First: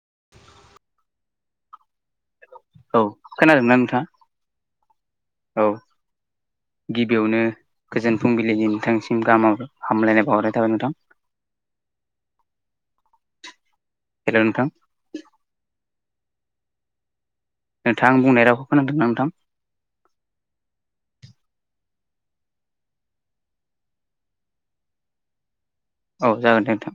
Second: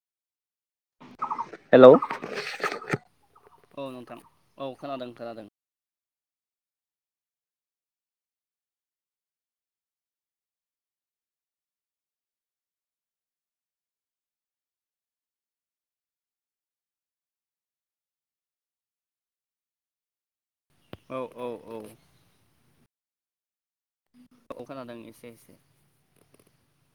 [inaudible] हेल' खोनादोंना औ नोंथाङा नोंथां औ खोनादों खोनादों। औ गिबियावनो गोजोन फुंबिलिनि नोंथांनिसिम गाहाम हाम हामलायनाय बावहरनाय थाबाय नोंथां। [inaudible] हेल' नोंथां। नोंथां आं बुंनाय रावखौ खोनादोंना नोंथां? औ औ औ। औ खोनादों एसे एसे औ जागोन दे नोंथां,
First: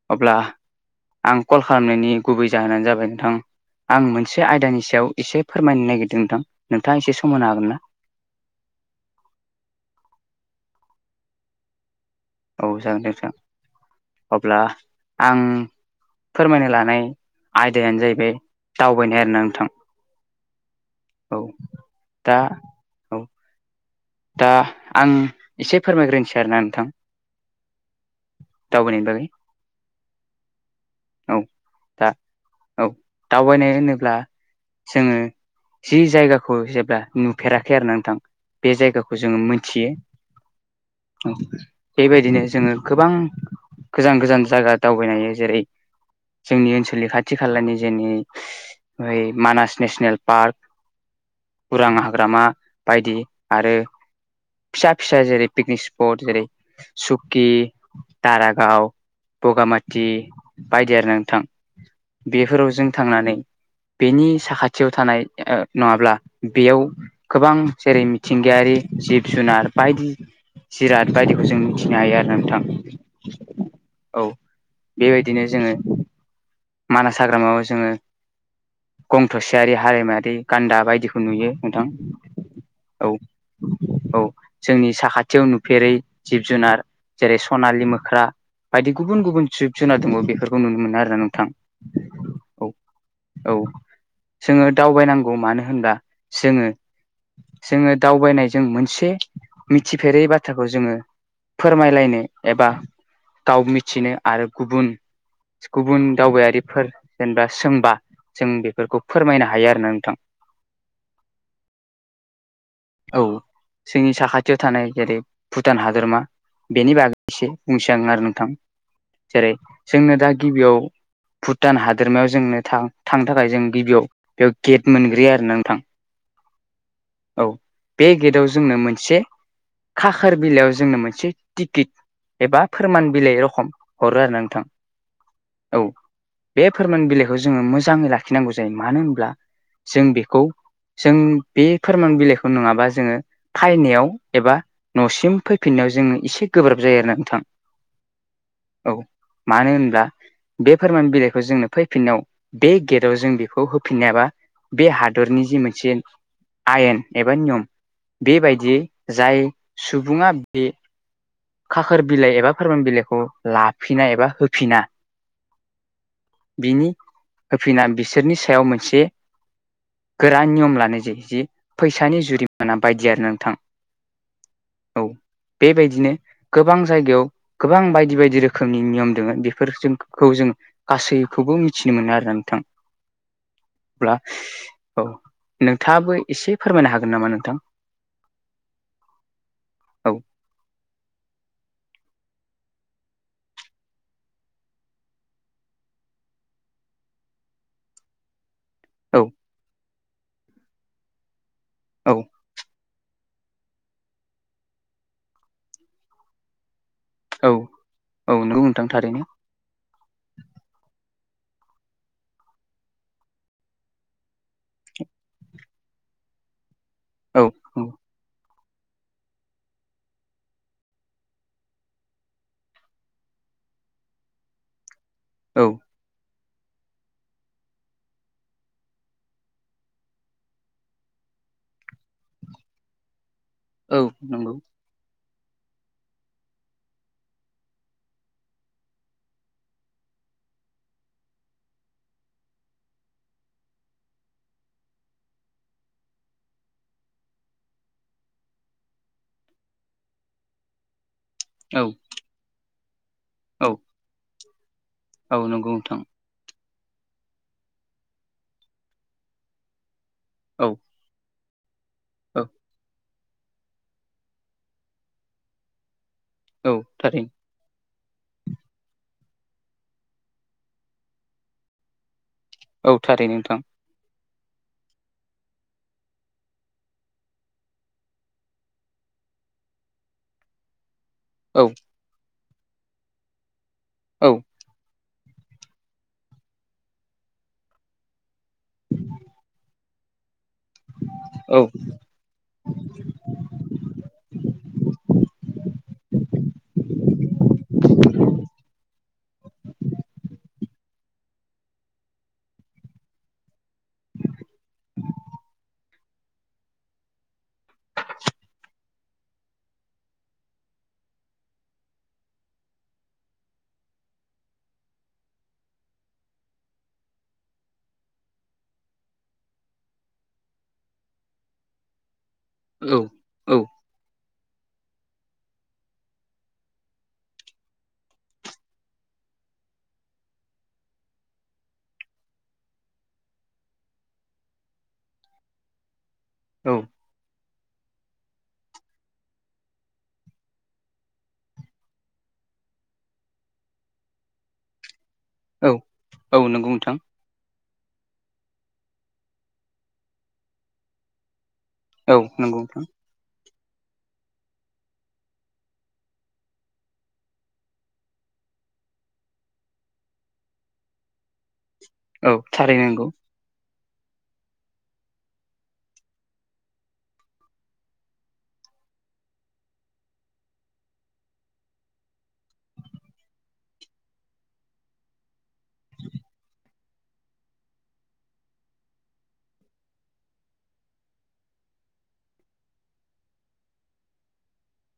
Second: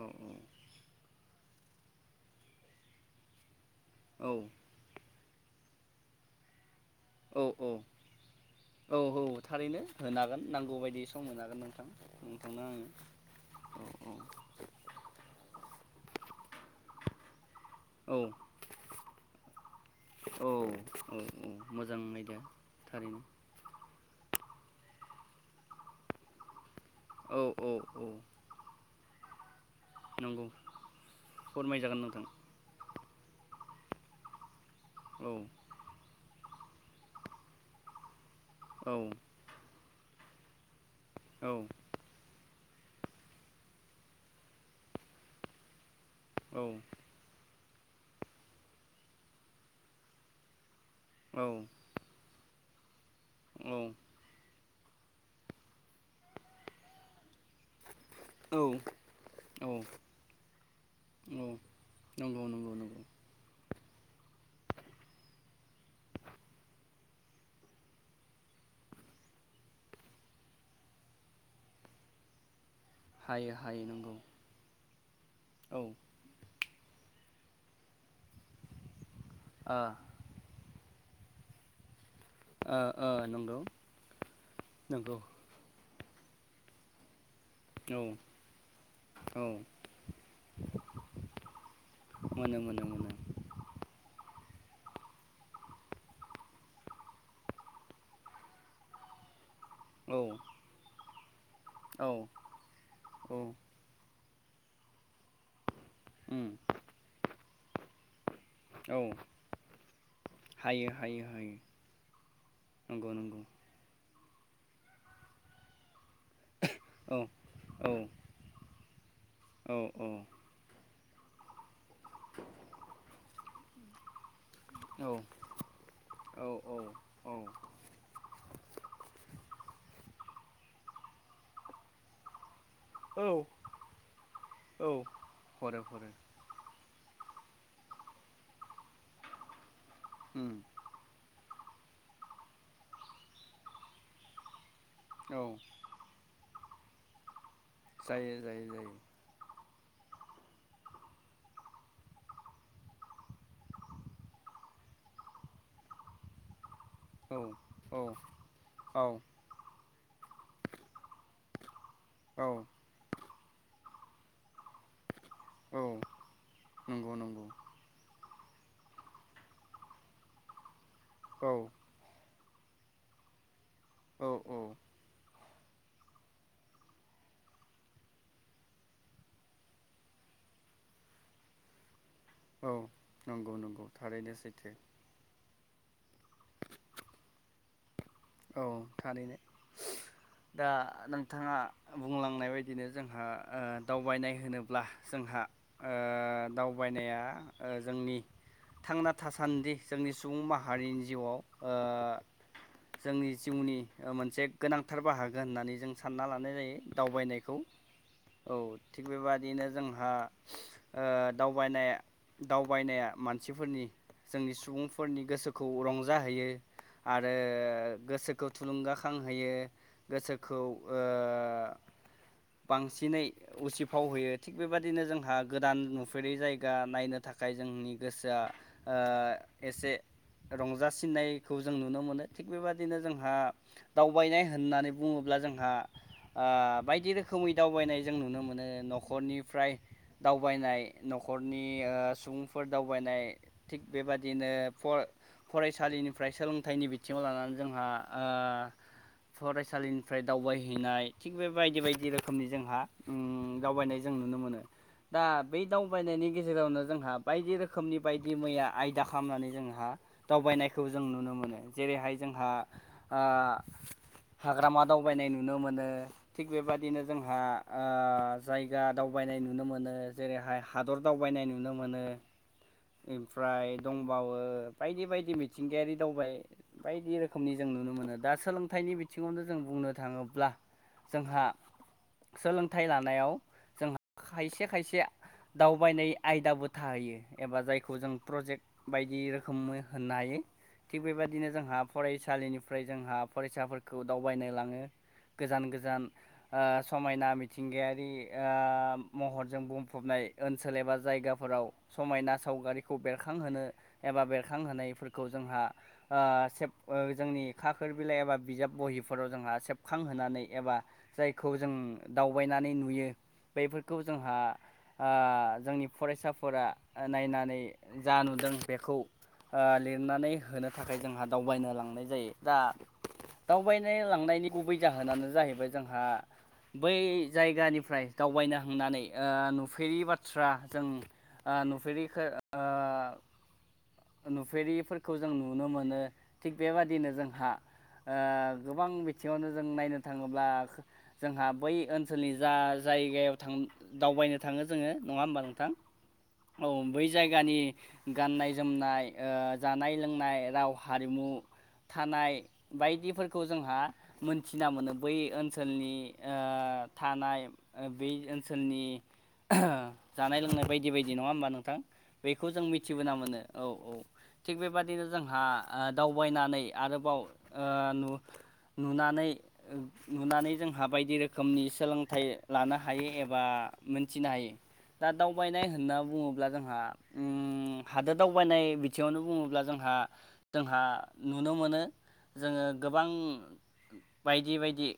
औ अब्ला आं कल खालामनायनि गुबै जाहोनानो जाबाय नोंथां आं औ मोनसे आयदानि सायाव एसे फोरमायनो नागिरदों नोंथां। नोंथाङा एसे सम औ होनो हागोन औ ना औ औ थारैनो होनो हागोन नांगौ बायदि सम होनो हागोन नोंथां। नोंथांनो औ आङो जागोन दे नोंथां औ अब्ला आं फोरमायनो लानाय आयदायानो औ जाहैबाय दावबायनाय आरो ना नोंथां। औ औ औ मोजां दा आयदाया औ थारैनो। दा आं एसे फोरमायग्रोनोसै आरोना नोंथां। औ औ औ। दावबायनायनि बागै नंगौ औ फोरमायजागोन दा नोंथां। औ दावबायनाय होनोब्ला जोङो औ जि जायगा खौ जेब्ला नुफेराखै आरो ना नोंथां बे औ जायगाखौ जोङो मोनथियो। औ बेबायदिनो जोङो गोबां गोजान गोजान जायगा दावबायनो हायो जेरै औ जोंनि ओनसोलनि खाथि खालानि जोंनि ओइ मानास नेसनेल पार्क औ उरां हाग्रामा बायदि औ आरो फिसा फिसा जेरै पिकनिक स्पट जेरै सुकि दारागाव औ बगामाथि बायदि आरो नोंथां। नंगौ बेफोराव नंगौ जों नंगौ थांनानै बेनि साखाथियाव थानाय नङाब्ला बेयाव गोबां जेरै मिथिंगायारि जिब जुनार बायदि जिराद बायदिखौ जों मिथिनो हायो आरो नोंथां। हायो हायो नंगौ औ बेबायदिनो जोङो औ ओ मानास हाग्रामायाव जोङो गं थसेयारि ओ हारिमायारि गान्दा बायदिखौ नुयो नोंथां। औ ओ नंगौ औ जोंनि नंगौ साखाथियाव नुफेरै जिब जुनार जेरै सनालि औ मोख्रा बायदि गुबुन औ गुबुन जिब जुनार दङ बेफोरखौ नुनो मोनो आरोना नोंथां। मोनो औ मोनो मोनो। औ जोङो दावबायनांगौ मानो होनब्ला जोङो जोङो दावबायनायजों मोनसे मिथिफेरै औ बाथ्राखौ जोङो फोरमायलायनो औ एबा औ गाव मिथिनो आरो गुबुन गुबुन उम दावबायारिफोर जेनेबा सोंबा जों औ बेफोरखौ फोरमायनो हायो आरोना नोंथां। हायो हायो हायो नंगौ औ नंगौ। जोंनि साखाथियाव थानाय जेरै भुटान हादरमा बेनि बागै औ एसे औ बुंसै आरोना नोंथां जेरै औ औ जोंनो दा गिबियाव भुटान हादोरमायाव जोंनो थां थांनो थाखाय जों गिबियाव -याव गेट औ मोनग्रोयो आरोना नोंथां औ। बे गेटआव जोंनो मोनसे खाखोर बिलाइयाव जोंनो मोनसे टिकेट एबा फोरमान हरो बिलाइ रखम हरो आरोना नोंथां औ हरो बे फोरमान बिलाइखौ जोङो मोजाङै लाखिनांगौ जायो मानो होनब्ला जों बेखौ उम जों बे फोरमान बिलाइखौ नङाबा जोङो फायनायाव एबा न'सिम औ फैफिननायाव जोङो एसे गोब्राब जायो आरो नोंथां। जायो जायो जायो। औ मानो होनब्ला बे फोरमान बिलाइखौ जोंनो फैफिननायाव बे गेटाव जों बेखौ होफिननो हायाबा बे हादरनि जि मोनसे आयेन एबा औ नियम बेबायदि औ जाय सुबुङा बे खाखोर बिलाइ औ एबा फोरमान बिलाइखौ लाफिना एबा होफिना। बिनि नंगौ नंगौ होफिना बिसोरनि सायाव मोनसे गोरा नियम लानाय जायो जि औ फैसानि जुरिमाना बायदि आरो नोंथां। औ औ बेबायदिनो गोबां जायगायाव गोबां बायदि बायदि रोखोमनि नियम दोङो बेफोर जों खौ जों गासैखौबो मिथिनो मोनो आरो। औ नंगौ नंगौ थारैनो सैथो। औ नोंथाङाबो एसे फोरमायनो हागोन नामा नोंथां? औ थारैनो औ दा नोंथाङा बुंलांनाय बायदि -दिनो जोंहा दावबायनाय होनोब्ला जोंहा ओ दावबायनाया जोंनि थांना औ थासान्दि जोंनि सुबुं माहारिनि जिउआव औ जोंनि जिउनि मोनसे गोनांथार बाहागो होननानै जों सानना लानाय जायो। दावबायनायखौ औ औ नंगौ नोंथां थिग थारैनो बेबादिनो जोंहा आ दावबायनाय दावबायनाया मानसिफोरनि जोंनि सुबुंफोरनि गोसोखौ रंजाहोयो। आरो औ औ गोसोखौ थुलुंगाखांहोयो गोसोखौ ओ बांसिनै उसिफाव होयो। थिग बेबादिनो जोंहा औ गोदान नुफेरै जाय - गा नायनो थाखाय जोंनि गोसोआ ओ एसे रंजासिननायखौ जों नुनो मोनो। थिग बेबदिनो जोंहा औ दावबायनाय नंगौ होननानै बुङो ब्ला जोंहा आ बायदि रोखोमै दावबायनाय जों नुनो मोनो। न'खरनिफ्राय दावबायनाय न'खरनि आ सुबुंफोर दावबायनाय थिग बेबादिनो फर - फरायसालिनिफ्राय सोलोंथाइनि बिथिङाव लानानै जोंहा ओ फरायसालिनिफ्राय दावबायहैनाय थिग बे बायदि औ बायदि रोखोमनि जोंहा उम औ दावबायनाय जों नुनो मोनो। दा औ बै नंगौ नोंथां दावबायनायनि गेजेरावनो जोंहा बायदि रोखोमनि बायदि मैया आयदा खालामनानै जोंहा औ दावबायनायखौ जों नुनो मोनो। जेरै हाय औ जोंहा ओ हाग्रामा दावबायनाय नुनो मोनो। थिग औ बेबायदिनो थारैनो जोंहा ओ जायगा दावबायनाय नुनो मोनो। जेरैहाय हादर दावबायनाय नुनो मोनो। औ थारैनो नोंथां ओमफ्राय दंबावो। बायदि बायदि मिथिंगायारि दावबाय बायदि रोखोमनि जों नुनो मोनो। दा सोलोंथाइनि बिथिङावनो जों बुंनो थाङोब्ला। जोंहा औ सोलोंथाइ लानायाव जोंहा औ खायसे खायसे दावबायनाय आयदाबो थाहैयो। एबा जायखौ जों प्रजेक्ट बायदि रोखोमै होननो हायो। थिग बेबायदिनो औ जोंहा फरायसालिनिफ्राय जोंहा फरायसाफोरखौ दावबायनो लाङो। गोजान गोजान ओ समायना मिथिंगायारि ओ महरजों बुंफबनाय ओन सोल एबा जायगाफोराव समायना सावगारिखौ बेरखांहोनो एबा बेरखांहोनायफोरखौ जोंहा आ ओ सेब ओ जोंनि खाखोर बिलाइ एबा बिजाब बहिफोराव जोंहा सेबखांहोनानै एबा जायखौ जों दावबायनानै नुयो। बेफोरखौ जोंहा ओ जोंनि फरायसाफोरा नायनानै जा नुदों बेखौ। ओ लिरनानै होनो थाखाय जोंहा दावबायनो लांनाय जायो। दा औ औ दावबायनो लांनायनि गुबै जाहोनानो जाहैबाय जोंहा बै जायगानिफ्राय दावबायनो हांनानै ओ नुफेरै बाथ्रा जों ओ नुफेरिखो ओ ओ नुफेरिफोरखौ जों नुनो मोनो थिग बेबादिनो जोंहा। ओ गोबां बिथिङावनो जों नायनो थाङोब्ला जोंहा बै ओनसोलनि जा जायगायाव थां दावबायनो थाङो जोङो। नङा होमबा नोंथां? औ औ नंगौ नोंथां बै जायगानि गाननाय जोमनाय ओ जानाय लोंनाय राव हारिमु औ थानाय नंगौ बायदिफोरखौ जोंहा मोनथिना मोनो। बै ओनसोलनि ओ थानाय बै ओन सोलनि जानाय लोंनाय बायदि बायदि नङा होमबा नोंथां। औ बेखौ जों थारैनो नंगौ मिथिबोना मोनो। औ औ [inaudible] थिग बेबादिनो जोंहा ओ दावबायनानै आरोबाव ओ नु नुनानै ओ नुनानै जोंहा बायदि रोखोमनि सोलोंथाइ लानो हायो। एबा आं मोनथिनो हायो। दा दावबायनाय होनना बुङोब्ला जोंहा ओं हादोद दावबायनाय बिथिङावनो बुङोब्ला जोंहा जोंहा नुनो मोनो। जोङो गोबां बायदि बायदि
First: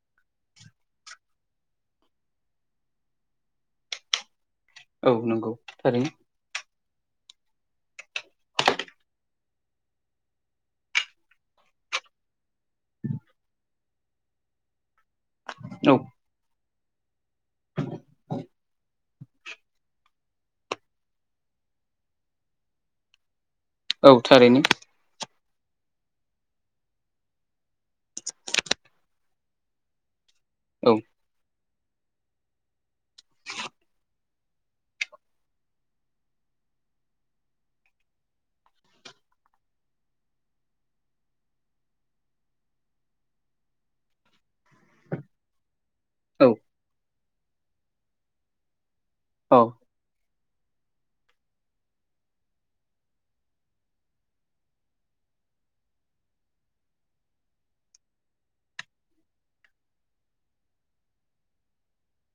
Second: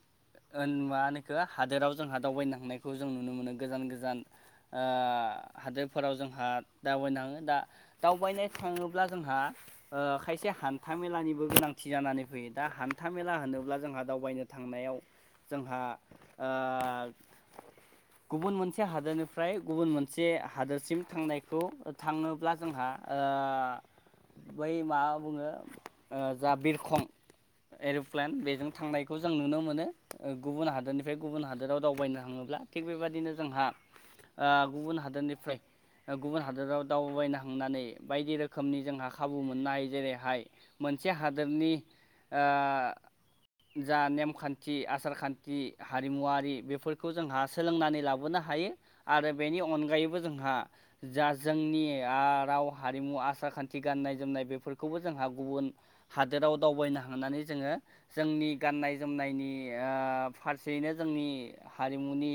ओ नुया नोखो हादोराव जोंहा दावबायनो थांनायखौ जों नुनो मोनो गोजान गोजान। ओ औ नंगौ थारैनो हादोरफोराव जोंहा दावबायनो थाङो। दा दावबायनो थाङोब्ला जोंहा ओ खायसे हान्था मेलानिबो गोनांथि जानानै फैयो ना हान हान्था मेला होनोब्ला जोंहा दावबायनो थांनायाव जोंहा औ ओ गुबुन मोनसे हादोरनिफ्राय गुबुन मोनसे हादोरसिम थांनायखौ थाङोब्ला। जोंहा औ ओ थारैनो बै मा बुङो? ओ जा बिरखं एर'प्लेन बेजों थांनायखौ जों नुनो मोनो। गुबुन औ हादोरनिफ्राय गुबुन हादोराव दावबायनो थाङोब्ला थिग बेबायदिनो जोंहा ओ गुबुन हादोरनिफ्राय गुबुन हादोराव दावबायबायना थांनानै बायदि रोखोमनि जोंहा खाबु मोननाय जेरैहाय मोनसे हादोरनि ओ जा नेमखान्थि आसार खान्थि औ हारिमुवारि बेफोरखौ जोंहा सोलोंनानै लाबोनो हायो आरो बेनि औ अनगायैबो जों हा जा जोंनि आ राव हारिमु आसा खान्थि गाननाय जोमनाय बेफोरखौबो जोंहा गुबुन हादोराव दावबायना। थांनानै जोंङो जोंनि गाननाय जोमनायनि ओ फारसेयैनो जोंनि हारिमु। मुनि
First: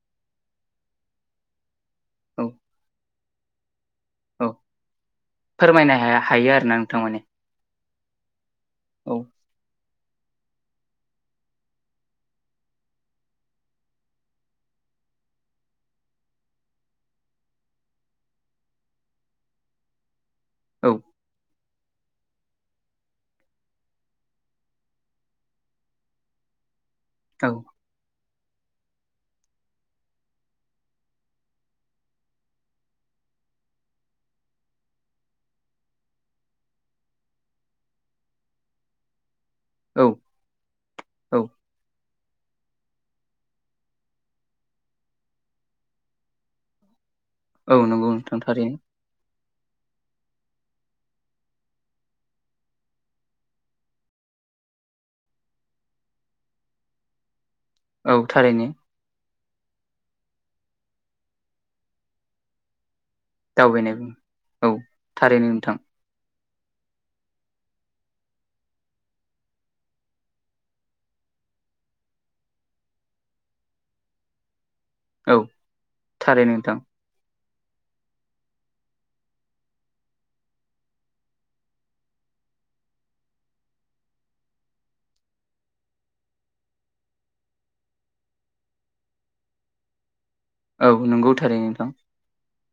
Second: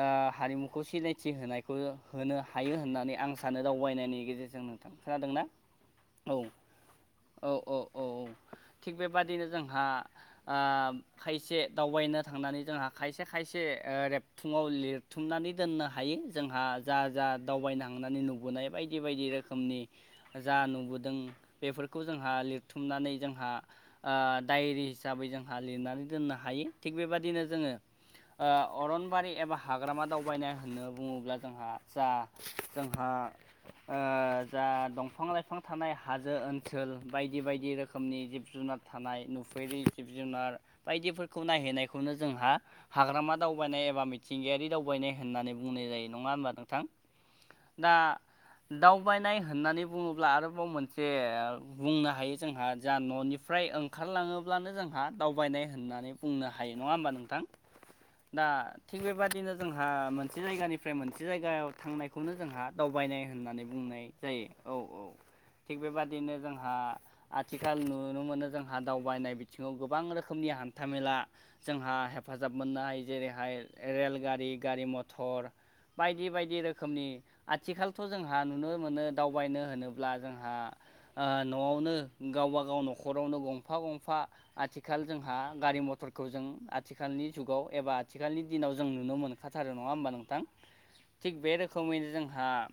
ओ हारिमुखौ सिनायथि होनायखौ होनो औ हायो होननानै आं। थगायनायनि औ गेजेरजों नोंथां खोनादोंना फोरमायनो हाया औ हायो आरोना नोंथां माने औ-औ। थिग औ बेबादिनो जोंहा। ओ खायसे दावबायनो थांनानै जोंहा खायसे खायसे ओ रेबथुंङाव लिर। बुथुमनानै दोननो हायो जोंहा जा जा दावबायनो हांनानै नु। नुनाय बायदि बायदि रोखोमनि जा औ नुबोदों। बेफोरखौ जोंहा लिरथुमनानै जोंहा ओ डायरि हिसाबै जोंहा लिरनानै दोननो हायो। थिग बेबादिनो औ जोंङो ओ अरन। बारि एबा हाग्रामा दावबायनाय होनना बुंङोब्ला जोंहा जा जोंहा। ओ जा दंफां लाइफां थानाय हाजो ओनसोल बायदि बायदि रोखोमनि जिब। जुनार थानाय नुफेरि औ जिब जुनार औ बायदिफोरखौ नायहैनायखौनो। जोंहा हाग्रामा दावबायनाय एबा मिथिंगायारि दावबायनाय होननानै बुंनाय जायो नंङा होनबा नोंथां। औ नोंगौ नोंथां थारै। नाय होननानै बुंङोब्ला आरोबाव मोनसे बुंनो हायो जोंहा जा न'निफ्राय ओंखारलां। थांङोब्लानो जोंहा दावबायनाय होननानै बुंनो हायो नंङा होम्बा नोंथां। औ दा थारैनो थिग बेबादिनो। जोंहा मोनसे जायगानिफ्राय मोनसे जायगायाव थांनायखौनो जोंहा दावबायनाय। होननानै दावबायनाय बुंनाय बुङो जायो औ औ थारैनो थिग नोंथां बेबादिनो जों। [inaudible] आथिखाल नुनो मोनो जोंहा दावबायनाय बिथिंङाव गोबां रोखोमनि हान्थामेला जोंहा हे। हेफाजाब मोननो हायो जेरैहाय रेलगारि। गारि औ मथर बायदि थारैनो बायदि नोंथां रोखोमनि। आथिखालथ जोंहा नुनो मोनो दावबायनो होनोब्ला जोंहा न'आवनो गावा। गाव न'खरावनो गंफा गंफा आथिखाल जोंहा गारि मथरखौ जों आथिखालनि जुगाव। एबा आथिखालनि दिनाव जों नुनो मोनखाथारो नंङा होमबा नोंथां। औ नोंगौ थारै नोंथां। आ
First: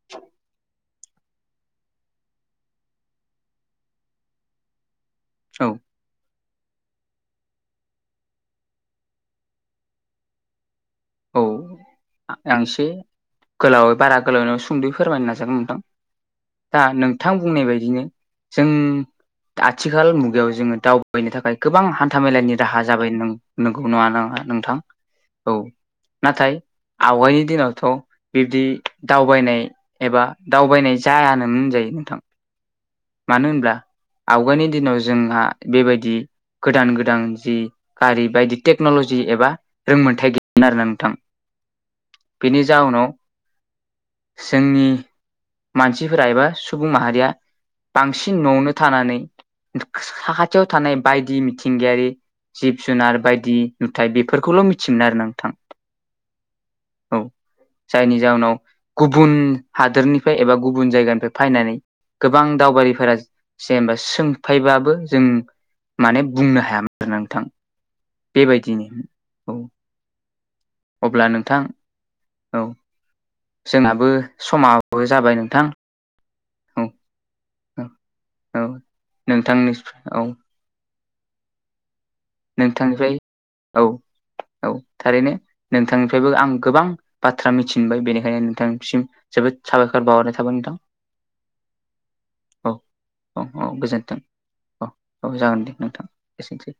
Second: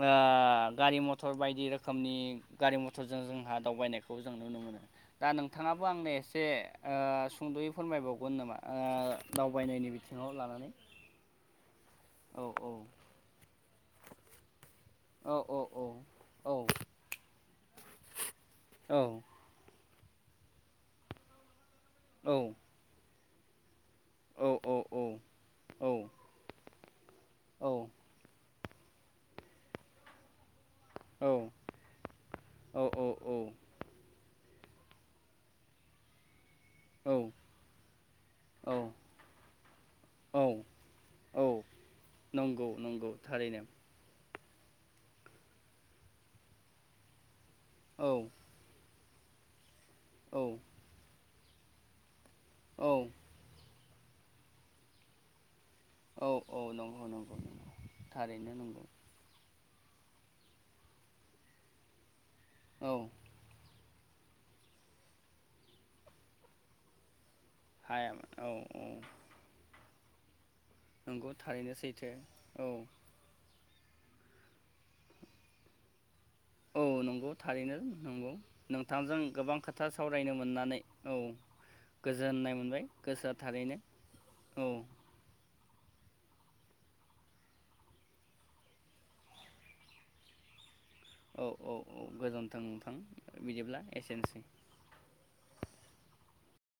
ओ। गारि मथर बायदि रोखोमनि गारि मथरजों जोंहा दावबायनायखौ जों। दा औ नोंथांङाबो आंनो एस। से ओ सुंद'यै फोरमायबावगोन नामा ओ दावबायनायनि बिथिंङाव लानानै। औ औ आं एसे गोलावै बारा गोलावै नंङा सुंदयै। फोरमायनो औ नाजागोन औ नोंथां औ औ दा नोंथां बुंनाय बदिनो जों। औ आथिखाल मुगायाव जोंङो दावबायनो थाखाय गोबां औ हान्थामेलानि राहा जाबाय नों नों। खौ नंङा नोंङो औ औ नोंथां औ। नाथाय आवगायनि दिनावथ बिबदि दावबायनाय एबा। दावबायनाय जायानोमोन होनजायो नोंथां मानो होनब्ला आवगायनि। दिनाव जोंहा बेबायदि। गोदान गोदान जि गारि बायदि टेक्न'लजि एबा रोंमोनथाय गै। औ नोंथां औ बेनि नंगौ नंगौ जाउनाव थारैनो जोंनि। मानसिफोरा एबा सुबुं माहारिया औ बांसिन न'आवनो थानानै। औ साखाथियाव थानाय बायदि मिथिंगायारि जिब औ जुनार बायदि। नाथाय बेफोरखौल मिथियोमोन आरो नोंथां। औ औ नंगौ औ नंगौ जायनि जाउनाव थारैनो नंगौ। गुबुन हादोरनिफ्राय एबा गुबुन जायगानिफ्राय फायनानै गोबां औ दावबायारिफोरा सेमबा। सोंफायबाबो जों माने बुंनो हायामोन आरोना नोंथां। हायामोन औ औ। बेबायदिनो औ अब्ला नोंगौ नोंथां थारैनो सैथो औ। जोंनाबो समाबो जाबाय नोंथां। औ नंगौ थारैनो औ नंगौ औ नोंथांजों गोबां नोंथांनि खोथा औ सावरायनो मोननानै औ गोजोननाय मोनबाय नोंथांनिफ्राय गोसोआ थारैनो औ औ नोंथांनिफ्रायबो आं गोबां बाथ्रा मिथिबाय बेनिखायनो नोंथांसिम जोबोद साबायखर बावहरनाय थाबाय नोंथां औ औ औ गोजोनथों औ थां औ औ बिदिब्ला गोजोन्थों एसेनोसै औ औ जागोन दे नोंथां एसेनोसै